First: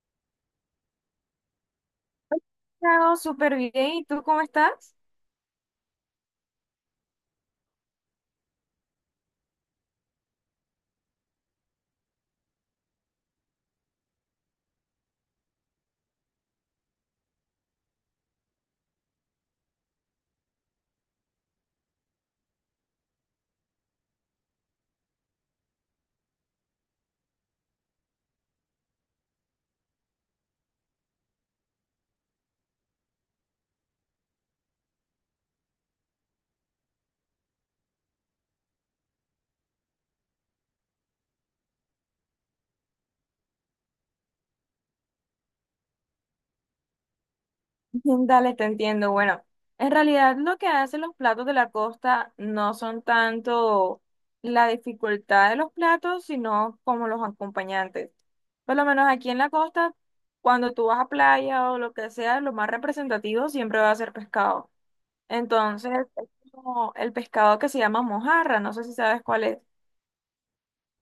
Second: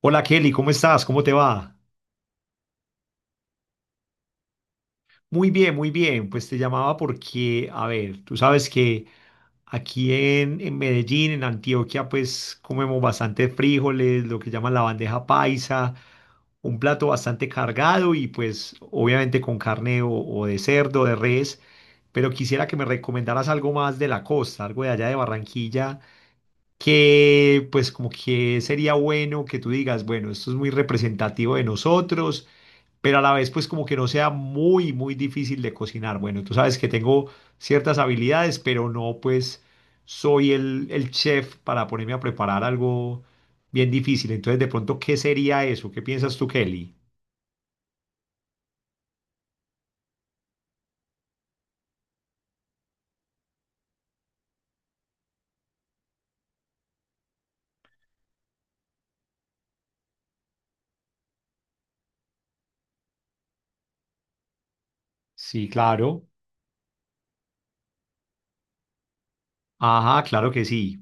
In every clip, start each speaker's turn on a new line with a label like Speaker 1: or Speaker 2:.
Speaker 1: Hola Kelly, ¿cómo estás? ¿Cómo te va?
Speaker 2: Chao, súper bien. ¿Y tú cómo estás?
Speaker 1: Muy bien, muy bien. Pues te llamaba porque, a ver, tú sabes que aquí en Medellín, en Antioquia, pues comemos bastante frijoles, lo que llaman la bandeja paisa, un plato bastante cargado y pues obviamente con carne o de cerdo, de res, pero quisiera que me recomendaras algo más de la costa, algo de allá de Barranquilla, que pues como que sería bueno que tú digas, bueno, esto es muy representativo de nosotros pero a la vez pues como que no sea muy difícil de cocinar. Bueno, tú sabes que tengo ciertas habilidades, pero no pues soy el chef para ponerme a preparar algo bien difícil. Entonces, de pronto, ¿qué sería eso? ¿Qué piensas tú, Kelly?
Speaker 2: Dale, te entiendo. Bueno, en realidad lo que hacen los platos de la costa no son tanto la dificultad de los platos, sino como los acompañantes. Por lo menos aquí en la costa, cuando tú vas a playa o lo que sea, lo más representativo siempre va a ser pescado.
Speaker 1: Sí,
Speaker 2: Entonces,
Speaker 1: claro.
Speaker 2: es como el pescado que se llama mojarra, no sé si sabes cuál es.
Speaker 1: Ajá, claro que sí.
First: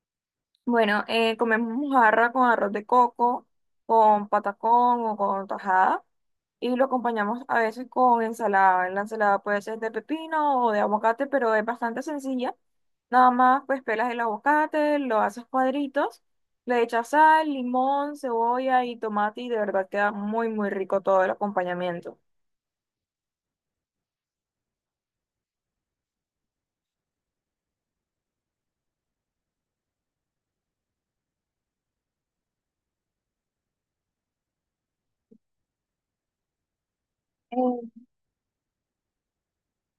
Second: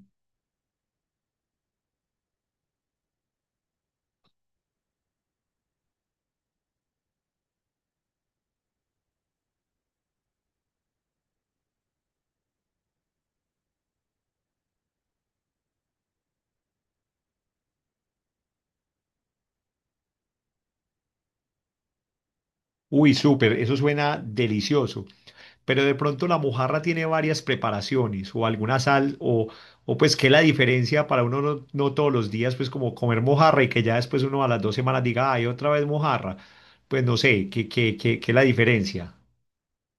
Speaker 2: Bueno, comemos mojarra con arroz de coco, con patacón o con tajada y lo acompañamos a veces con ensalada. La ensalada puede ser de pepino o de aguacate, pero es bastante sencilla. Nada más pues pelas el aguacate, lo haces cuadritos, le echas sal, limón, cebolla y tomate y de verdad queda muy muy rico todo el acompañamiento.
Speaker 1: Uy, súper, eso suena delicioso. Pero de pronto la mojarra tiene varias preparaciones o alguna sal o pues qué es la diferencia para uno no todos los días pues como comer mojarra y que ya después uno a las dos semanas diga, ay, otra vez mojarra. Pues no sé, ¿qué, qué,
Speaker 2: Eh,
Speaker 1: qué, qué es la diferencia?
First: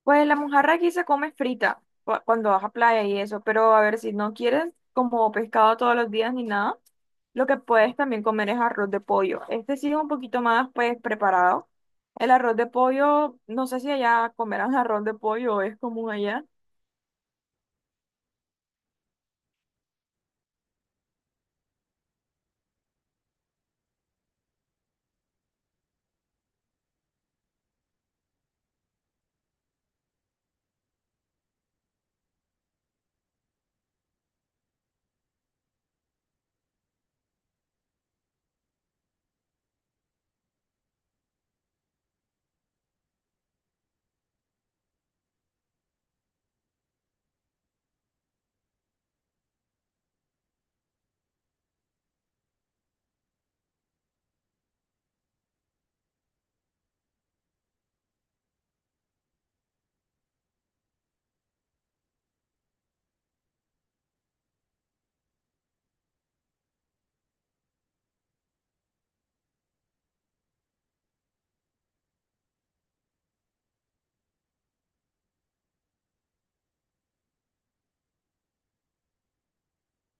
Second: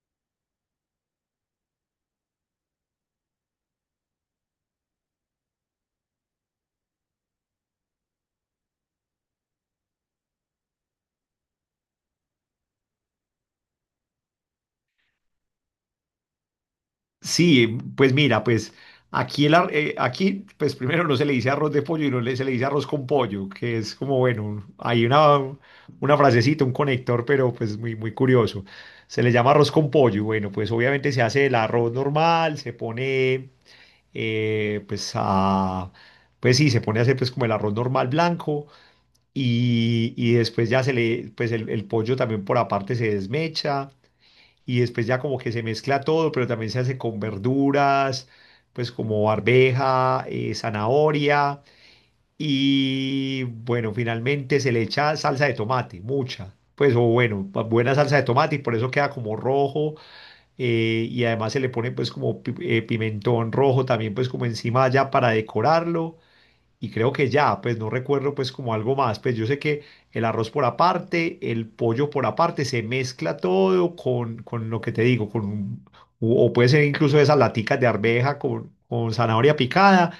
Speaker 2: Pues la mojarra aquí se come frita cuando vas a playa y eso, pero a ver, si no quieres como pescado todos los días ni nada, lo que puedes también comer es arroz de pollo. Este sí es un poquito más pues preparado. El arroz de pollo, no sé si allá comerán arroz de pollo es común allá.
Speaker 1: Sí, pues mira, pues aquí, aquí, pues primero no se le dice arroz de pollo y no le- se le dice arroz con pollo, que es como, bueno, hay una frasecita, un conector, pero pues muy curioso. Se le llama arroz con pollo. Bueno, pues obviamente se hace el arroz normal, se pone, eh, pues a, pues sí, se pone a hacer pues como el arroz normal blanco y después ya se le, pues el pollo también por aparte se desmecha y después ya como que se mezcla todo, pero también se hace con verduras, pues como arveja, zanahoria y bueno, finalmente se le echa salsa de tomate, mucha. Pues o bueno, buena salsa de tomate y por eso queda como rojo y además se le pone pues como pimentón rojo también pues como encima ya para decorarlo y creo que ya, pues no recuerdo pues como algo más, pues yo sé que el arroz por aparte, el pollo por aparte, se mezcla todo con lo que te digo, o puede ser incluso esas laticas de arveja con zanahoria picada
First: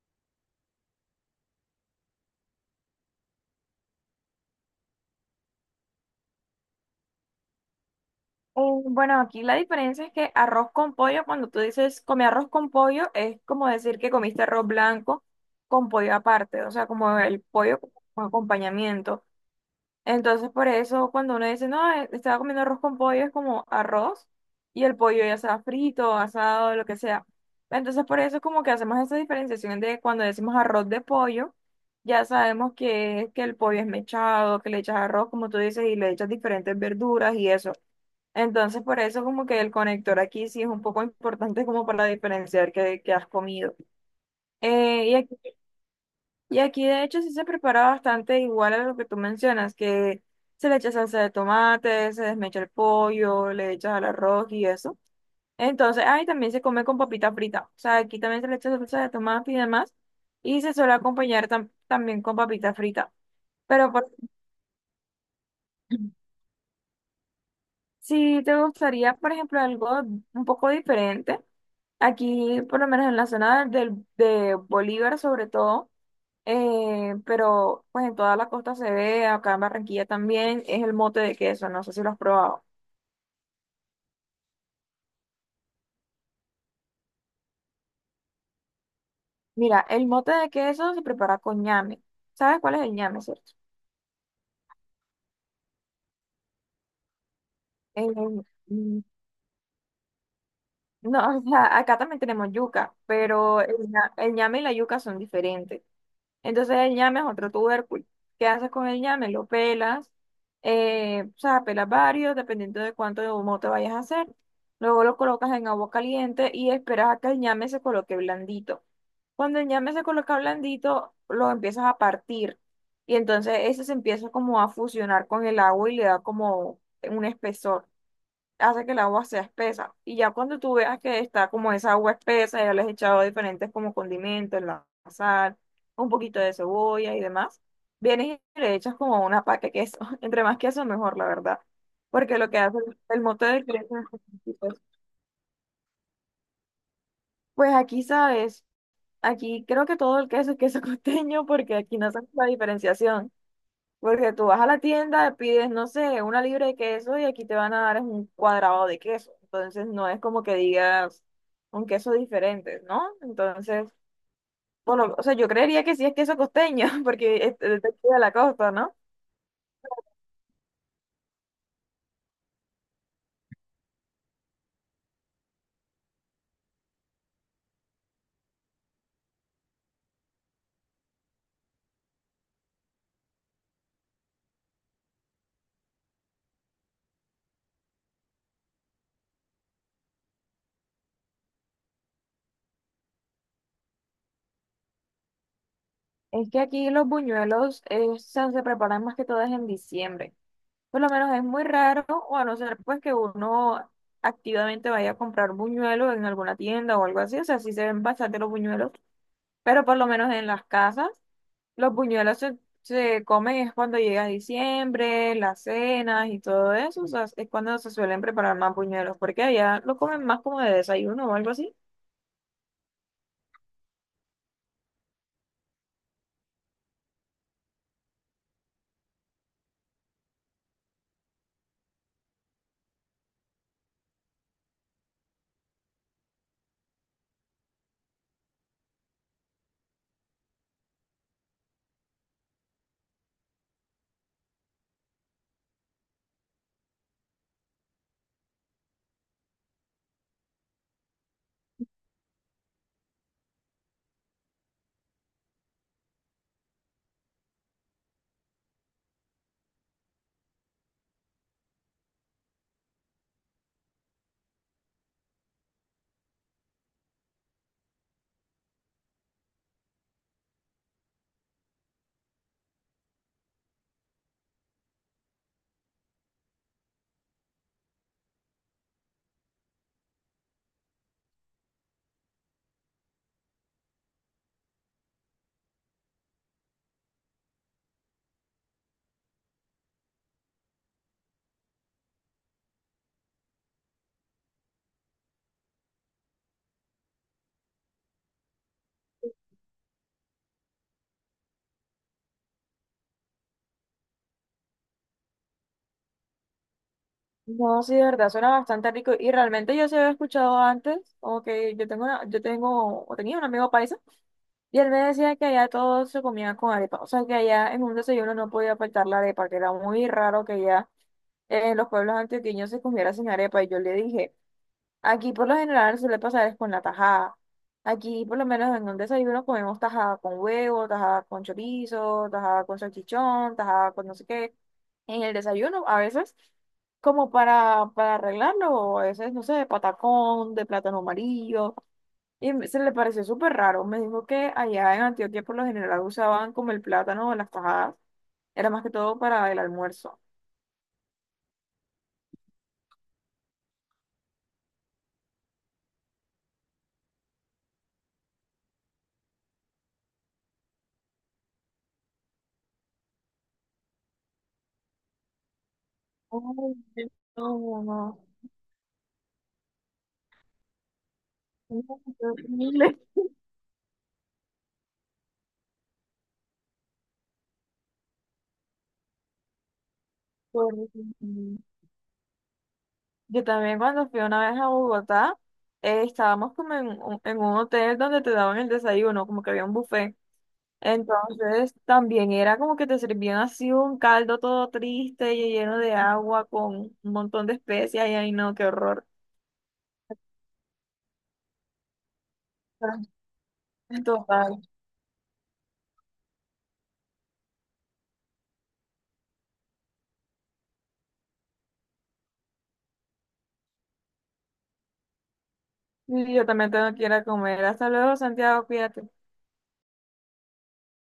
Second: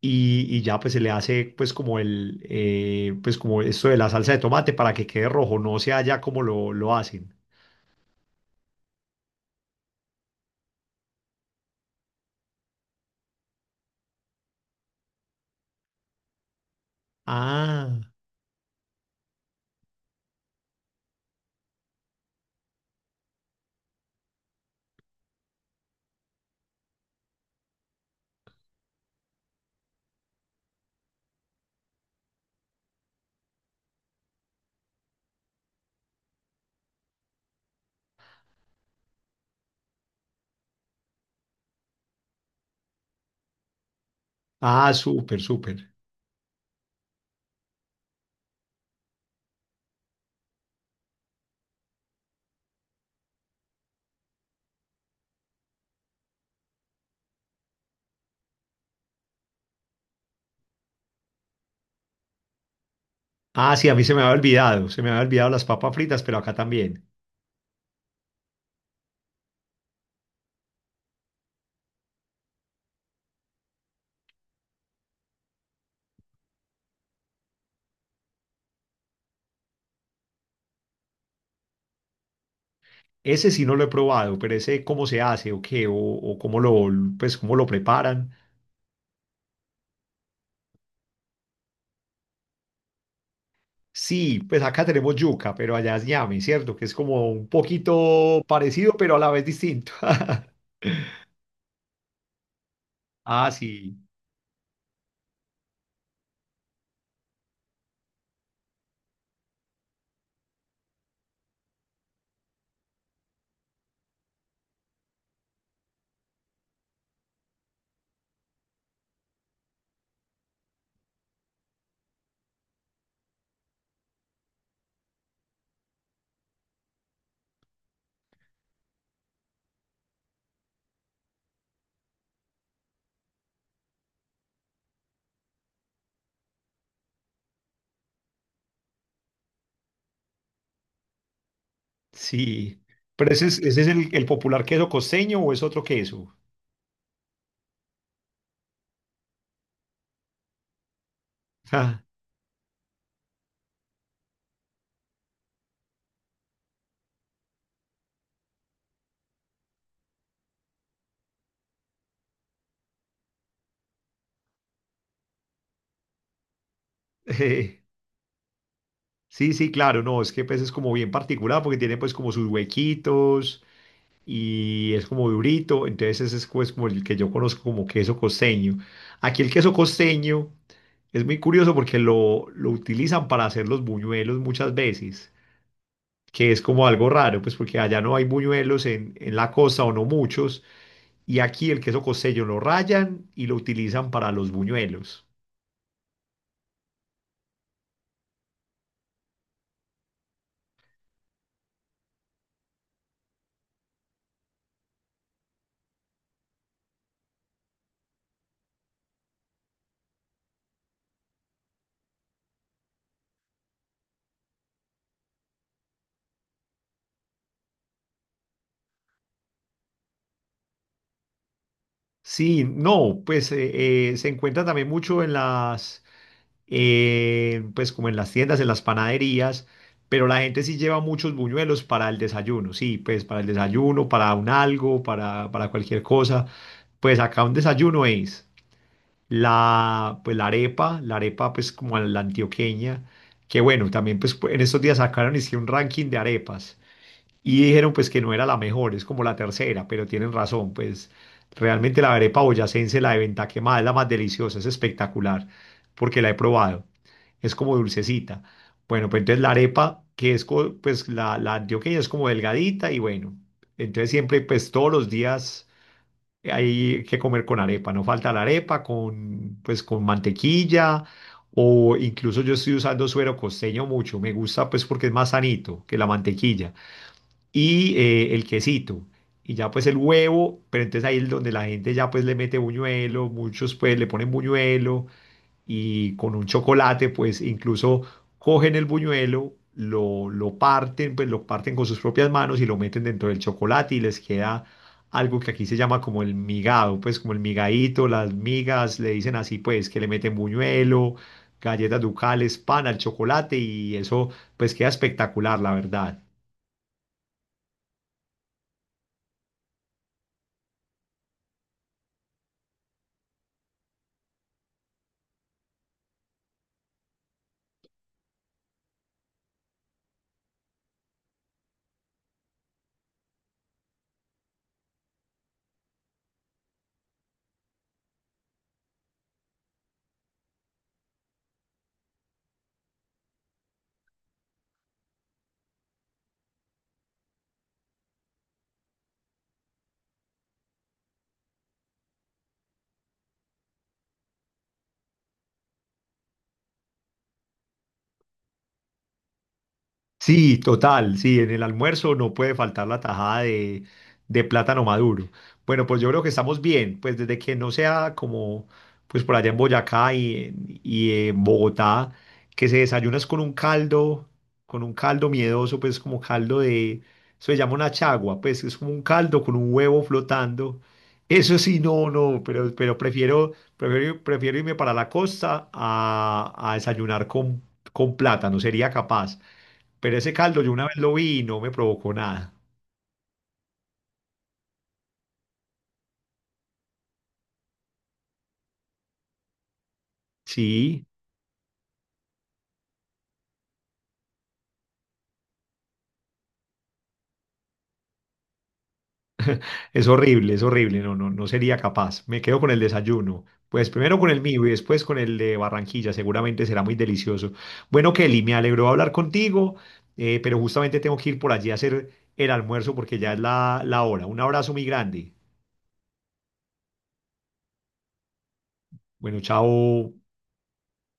Speaker 1: y ya pues se le hace pues como el, pues como esto de la salsa de tomate para que quede rojo, no sea ya como lo hacen.
Speaker 2: Bueno, aquí la diferencia es que arroz con pollo, cuando tú dices comí arroz con pollo, es como decir que comiste arroz blanco con pollo aparte, o sea, como el pollo
Speaker 1: Ah,
Speaker 2: como acompañamiento. Entonces, por eso, cuando uno dice, no, estaba comiendo arroz con pollo, es como arroz y el pollo ya sea frito, asado, lo que sea. Entonces, por eso es como que hacemos esa diferenciación de cuando decimos arroz de pollo, ya sabemos que el pollo es mechado, que le echas arroz, como tú dices, y le echas diferentes verduras y eso. Entonces, por eso como que el conector aquí sí es un poco importante como para diferenciar qué, qué has comido. Eh,
Speaker 1: súper, súper.
Speaker 2: y aquí de hecho sí se prepara bastante igual a lo que tú mencionas, que se le echa salsa de tomate, se desmecha el pollo, le echas al arroz y eso. Entonces, ahí también se come con papita frita. O sea, aquí también se le echa salsa de tomate y demás. Y se suele acompañar también con papita frita.
Speaker 1: Ah, sí,
Speaker 2: Pero
Speaker 1: a mí se me había olvidado, se me había olvidado las papas fritas, pero acá también.
Speaker 2: si te gustaría, por ejemplo, algo un poco diferente, aquí por lo menos en la zona de Bolívar sobre todo. Pero pues en toda la costa se ve, acá en Barranquilla también, es el mote de queso, no sé si lo has probado.
Speaker 1: Ese sí no lo he probado, pero ese cómo se hace o qué, o cómo lo, pues, cómo lo preparan.
Speaker 2: Mira, el mote de queso se prepara con ñame. ¿Sabes cuál es el ñame, cierto?
Speaker 1: Sí, pues acá tenemos yuca, pero allá es ñame, ¿cierto? Que es como un poquito
Speaker 2: El-
Speaker 1: parecido,
Speaker 2: mm,
Speaker 1: pero a la vez distinto.
Speaker 2: no, o sea, acá también tenemos yuca,
Speaker 1: Ah,
Speaker 2: pero
Speaker 1: sí,
Speaker 2: el ñame y la yuca son diferentes. Entonces el ñame es otro tubérculo. ¿Qué haces con el ñame? Lo pelas, o sea, pelas varios, dependiendo de cuánto de humo te vayas a hacer. Luego lo colocas en agua caliente y esperas a que el ñame se coloque blandito. Cuando el ñame se coloca blandito, lo empiezas a partir y entonces ese se empieza como a fusionar con el agua y le da como un espesor, hace que el agua sea espesa. Y ya cuando tú veas que está como esa agua espesa, ya le has echado diferentes como condimentos, la sal, un poquito de cebolla y demás, vienes y le echas como una paca de queso. Entre más queso, mejor, la verdad. Porque lo que hace
Speaker 1: sí.
Speaker 2: el
Speaker 1: Pero
Speaker 2: mote de
Speaker 1: ese es
Speaker 2: queso,
Speaker 1: el popular
Speaker 2: es-
Speaker 1: queso costeño o es otro queso.
Speaker 2: pues aquí sabes, aquí creo que todo el queso es queso costeño porque aquí
Speaker 1: Ah,
Speaker 2: no hacemos la diferenciación. Porque tú vas a la tienda, pides, no sé, una libra de queso y aquí te van a dar es un cuadrado de queso. Entonces no es como que digas un queso diferente, ¿no? Entonces, o sea, yo creería que sí es queso costeño, porque es
Speaker 1: eh,
Speaker 2: de aquí de la costa, ¿no?
Speaker 1: sí, sí, claro, no, es que pues es como bien particular porque tiene pues como sus huequitos. Y es como durito, entonces ese es pues, como el que yo conozco como queso costeño. Aquí el queso costeño es muy curioso porque lo utilizan para hacer los buñuelos muchas veces, que es como algo raro, pues porque allá no hay buñuelos en la costa o no muchos, y aquí el queso costeño lo rayan y lo utilizan para los buñuelos.
Speaker 2: Es que aquí los buñuelos se preparan más que todo es en diciembre. Por lo menos es muy raro, o a no ser pues que uno activamente vaya a comprar buñuelos en alguna tienda o algo así. O sea, sí se ven bastante los buñuelos, pero por lo menos en las casas. Los se comen es cuando llega diciembre, las cenas y todo eso, o sea, es cuando se suelen preparar más buñuelos, porque allá lo comen más como de desayuno o algo así.
Speaker 1: Sí, no, pues se encuentra también mucho en las pues como en las tiendas, en las panaderías, pero la gente sí lleva muchos buñuelos para el desayuno, sí, pues para el desayuno, para un algo, para cualquier cosa. Pues acá un desayuno es la, pues la arepa pues como la antioqueña, que bueno, también pues en estos días sacaron hicieron un ranking de arepas. Y dijeron pues que no era la mejor, es como la tercera, pero tienen razón, pues realmente la arepa boyacense, la de venta quemada, es la más deliciosa, es espectacular, porque la he probado, es como dulcecita. Bueno, pues entonces la arepa, que es pues la antioqueña es como delgadita y bueno, entonces siempre pues todos los días hay que comer con arepa, no falta la arepa con pues con mantequilla o incluso yo estoy usando suero costeño mucho, me gusta pues porque es más sanito que la mantequilla y el quesito. Y ya pues el huevo, pero entonces ahí es donde la gente ya pues le mete buñuelo, muchos pues le ponen buñuelo y con un chocolate pues incluso cogen el buñuelo, lo parten, pues lo parten con sus propias manos y lo meten dentro del chocolate y les queda algo que aquí se llama como el migado, pues como el migadito, las migas, le dicen así pues que le meten buñuelo, galletas ducales, pan al chocolate y eso pues queda espectacular, la verdad.
Speaker 2: No, sí, de verdad, suena bastante rico y realmente yo se había escuchado antes, como que yo tengo yo tengo, o tenía un amigo paisa y él me decía que allá todo se comía con arepa, o sea, que allá en un desayuno no podía faltar la arepa, que era muy raro que allá en los pueblos antioqueños se comiera sin arepa y yo le dije... Aquí por lo general suele pasar es con la tajada. Aquí por lo menos en el desayuno comemos tajada con huevo, tajada con chorizo, tajada con salchichón, tajada con no sé qué. En el desayuno a veces como para arreglarlo, o a veces no sé, de patacón, de plátano amarillo. Se le pareció súper raro. Me dijo que allá en Antioquia por lo general usaban como el plátano o las tajadas. Era más que todo para el almuerzo.
Speaker 1: Sí, total, sí, en el almuerzo no puede faltar la tajada de plátano maduro. Bueno, pues yo creo que estamos bien, pues desde que no sea como, pues por allá en Boyacá y en Bogotá, que se desayunas con un caldo miedoso, pues como caldo de,
Speaker 2: Ay,
Speaker 1: eso se
Speaker 2: no,
Speaker 1: llama
Speaker 2: no,
Speaker 1: una
Speaker 2: no,
Speaker 1: chagua, pues es como un caldo con un huevo flotando. Eso sí, no,
Speaker 2: qué
Speaker 1: no,
Speaker 2: horrible.
Speaker 1: pero prefiero irme para la costa a desayunar con plátano, sería capaz. Pero ese caldo yo una vez lo
Speaker 2: Pobrecito.
Speaker 1: vi y no me provocó nada.
Speaker 2: Yo también cuando fui una vez a Bogotá, estábamos como en un hotel donde te daban el desayuno, como que había un buffet.
Speaker 1: Sí,
Speaker 2: Entonces también era como que te servían así un caldo todo triste y lleno de agua con un montón de especias y ay no, qué horror.
Speaker 1: es horrible, es horrible. No, no, no sería capaz. Me quedo con el
Speaker 2: Pero,
Speaker 1: desayuno. Pues
Speaker 2: en
Speaker 1: primero con el
Speaker 2: total.
Speaker 1: mío y después con el de Barranquilla. Seguramente será muy delicioso. Bueno, Kelly, me alegró hablar contigo, pero justamente tengo que ir por allí a hacer el almuerzo porque ya es la, la hora. Un abrazo muy grande.
Speaker 2: Y yo también tengo que ir a comer. Hasta luego, Santiago, cuídate.
Speaker 1: Bueno, chao.